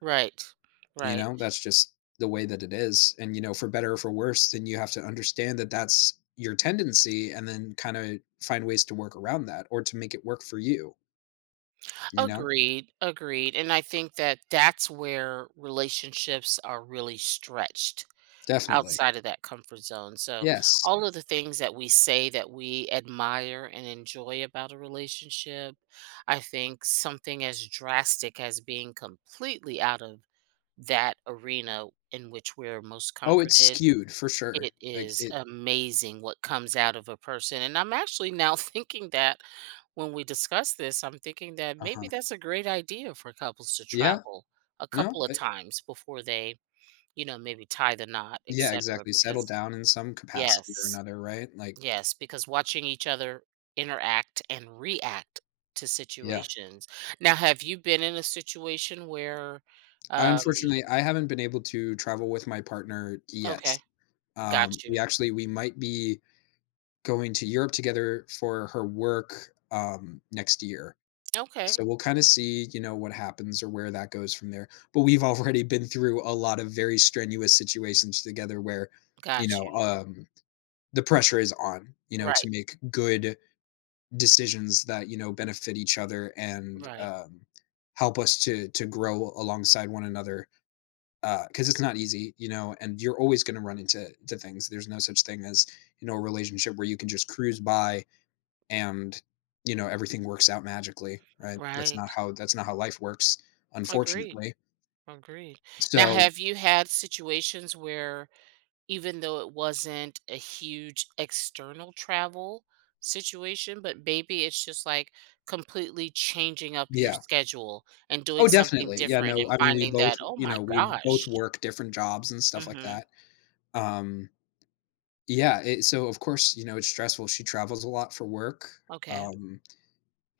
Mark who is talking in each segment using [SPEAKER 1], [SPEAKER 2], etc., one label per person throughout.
[SPEAKER 1] Right,
[SPEAKER 2] You
[SPEAKER 1] right.
[SPEAKER 2] know, that's just the way that it is. And, you know, for better or for worse, then you have to understand that that's your tendency and then kinda find ways to work around that or to make it work for you you know?
[SPEAKER 1] Agreed, agreed. And I think that that's where relationships are really stretched
[SPEAKER 2] Definitely.
[SPEAKER 1] outside of that comfort zone. So
[SPEAKER 2] Yes.
[SPEAKER 1] all of the things that we say that we admire and enjoy about a relationship, I think something as drastic as being completely out of that arena in which we're most
[SPEAKER 2] Oh, it's
[SPEAKER 1] comforted,
[SPEAKER 2] skewed for sure.
[SPEAKER 1] it
[SPEAKER 2] Like,
[SPEAKER 1] is
[SPEAKER 2] it
[SPEAKER 1] amazing what comes out of a person. And I'm actually now thinking that when we discuss this, I'm thinking that maybe
[SPEAKER 2] Uh-huh.
[SPEAKER 1] that's a great idea for couples to
[SPEAKER 2] Yeah.
[SPEAKER 1] travel a
[SPEAKER 2] No,
[SPEAKER 1] couple of
[SPEAKER 2] uh
[SPEAKER 1] times before they, you know, maybe tie the knot,
[SPEAKER 2] Yeah,
[SPEAKER 1] etcetera,
[SPEAKER 2] exactly. Settle
[SPEAKER 1] because
[SPEAKER 2] down in some capacity or
[SPEAKER 1] yes,
[SPEAKER 2] another, right, like
[SPEAKER 1] yes, because watching each other interact and react to
[SPEAKER 2] Yeah.
[SPEAKER 1] situations. Now have you been in a situation where,
[SPEAKER 2] I
[SPEAKER 1] um, y
[SPEAKER 2] unfortunately, I haven't been able to travel with my partner yet,
[SPEAKER 1] Okay.
[SPEAKER 2] um,
[SPEAKER 1] Got
[SPEAKER 2] we
[SPEAKER 1] you.
[SPEAKER 2] actually we might be going to Europe together for her work, um, next year.
[SPEAKER 1] Okay.
[SPEAKER 2] So we'll kinda see, you know, what happens or where that goes from there. But we've already been through a lot of very strenuous situations together where, you
[SPEAKER 1] Got
[SPEAKER 2] know,
[SPEAKER 1] you.
[SPEAKER 2] um, the pressure is on, you know,
[SPEAKER 1] Right.
[SPEAKER 2] to make good decisions that, you know, benefit each other and,
[SPEAKER 1] Right.
[SPEAKER 2] um, help us to to grow alongside one another, uh, 'cause it's not easy, you know, and you're always gonna run into to things. There's no such thing as, you know, a relationship where you can just cruise by and, you know, everything works out magically, right? That's not
[SPEAKER 1] Right.
[SPEAKER 2] how that's not how life works,
[SPEAKER 1] Agree,
[SPEAKER 2] unfortunately.
[SPEAKER 1] agree. Now,
[SPEAKER 2] So
[SPEAKER 1] have you had situations where even though it wasn't a huge external travel situation, but maybe it's just like completely changing up your
[SPEAKER 2] Yeah.
[SPEAKER 1] schedule and
[SPEAKER 2] Oh,
[SPEAKER 1] doing something
[SPEAKER 2] definitely. Yeah.
[SPEAKER 1] different
[SPEAKER 2] No.
[SPEAKER 1] and
[SPEAKER 2] I mean, we
[SPEAKER 1] finding
[SPEAKER 2] both,
[SPEAKER 1] that, oh
[SPEAKER 2] you
[SPEAKER 1] my
[SPEAKER 2] know, we both
[SPEAKER 1] gosh
[SPEAKER 2] work different jobs and stuff like
[SPEAKER 1] Mhm.
[SPEAKER 2] that, um Yeah, i so, of course, you know, it's stressful. She travels a lot for work,
[SPEAKER 1] Okay.
[SPEAKER 2] um,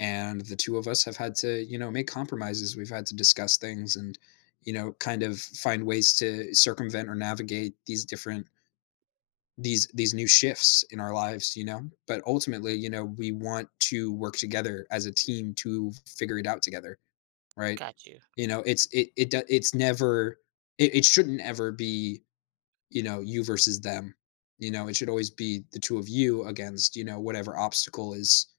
[SPEAKER 2] and the two of us have had to, you know, make compromises. We've had to discuss things and, you know, kind of find ways to circumvent or navigate these different these these new shifts in our lives, you know, but ultimately, you know, we want to work together as a team to figure it out together, right?
[SPEAKER 1] Got you.
[SPEAKER 2] You know, it's it it d it's never it it shouldn't ever be, you know, you versus them, you know? It should always be the 2 of you against, you know, whatever obstacle is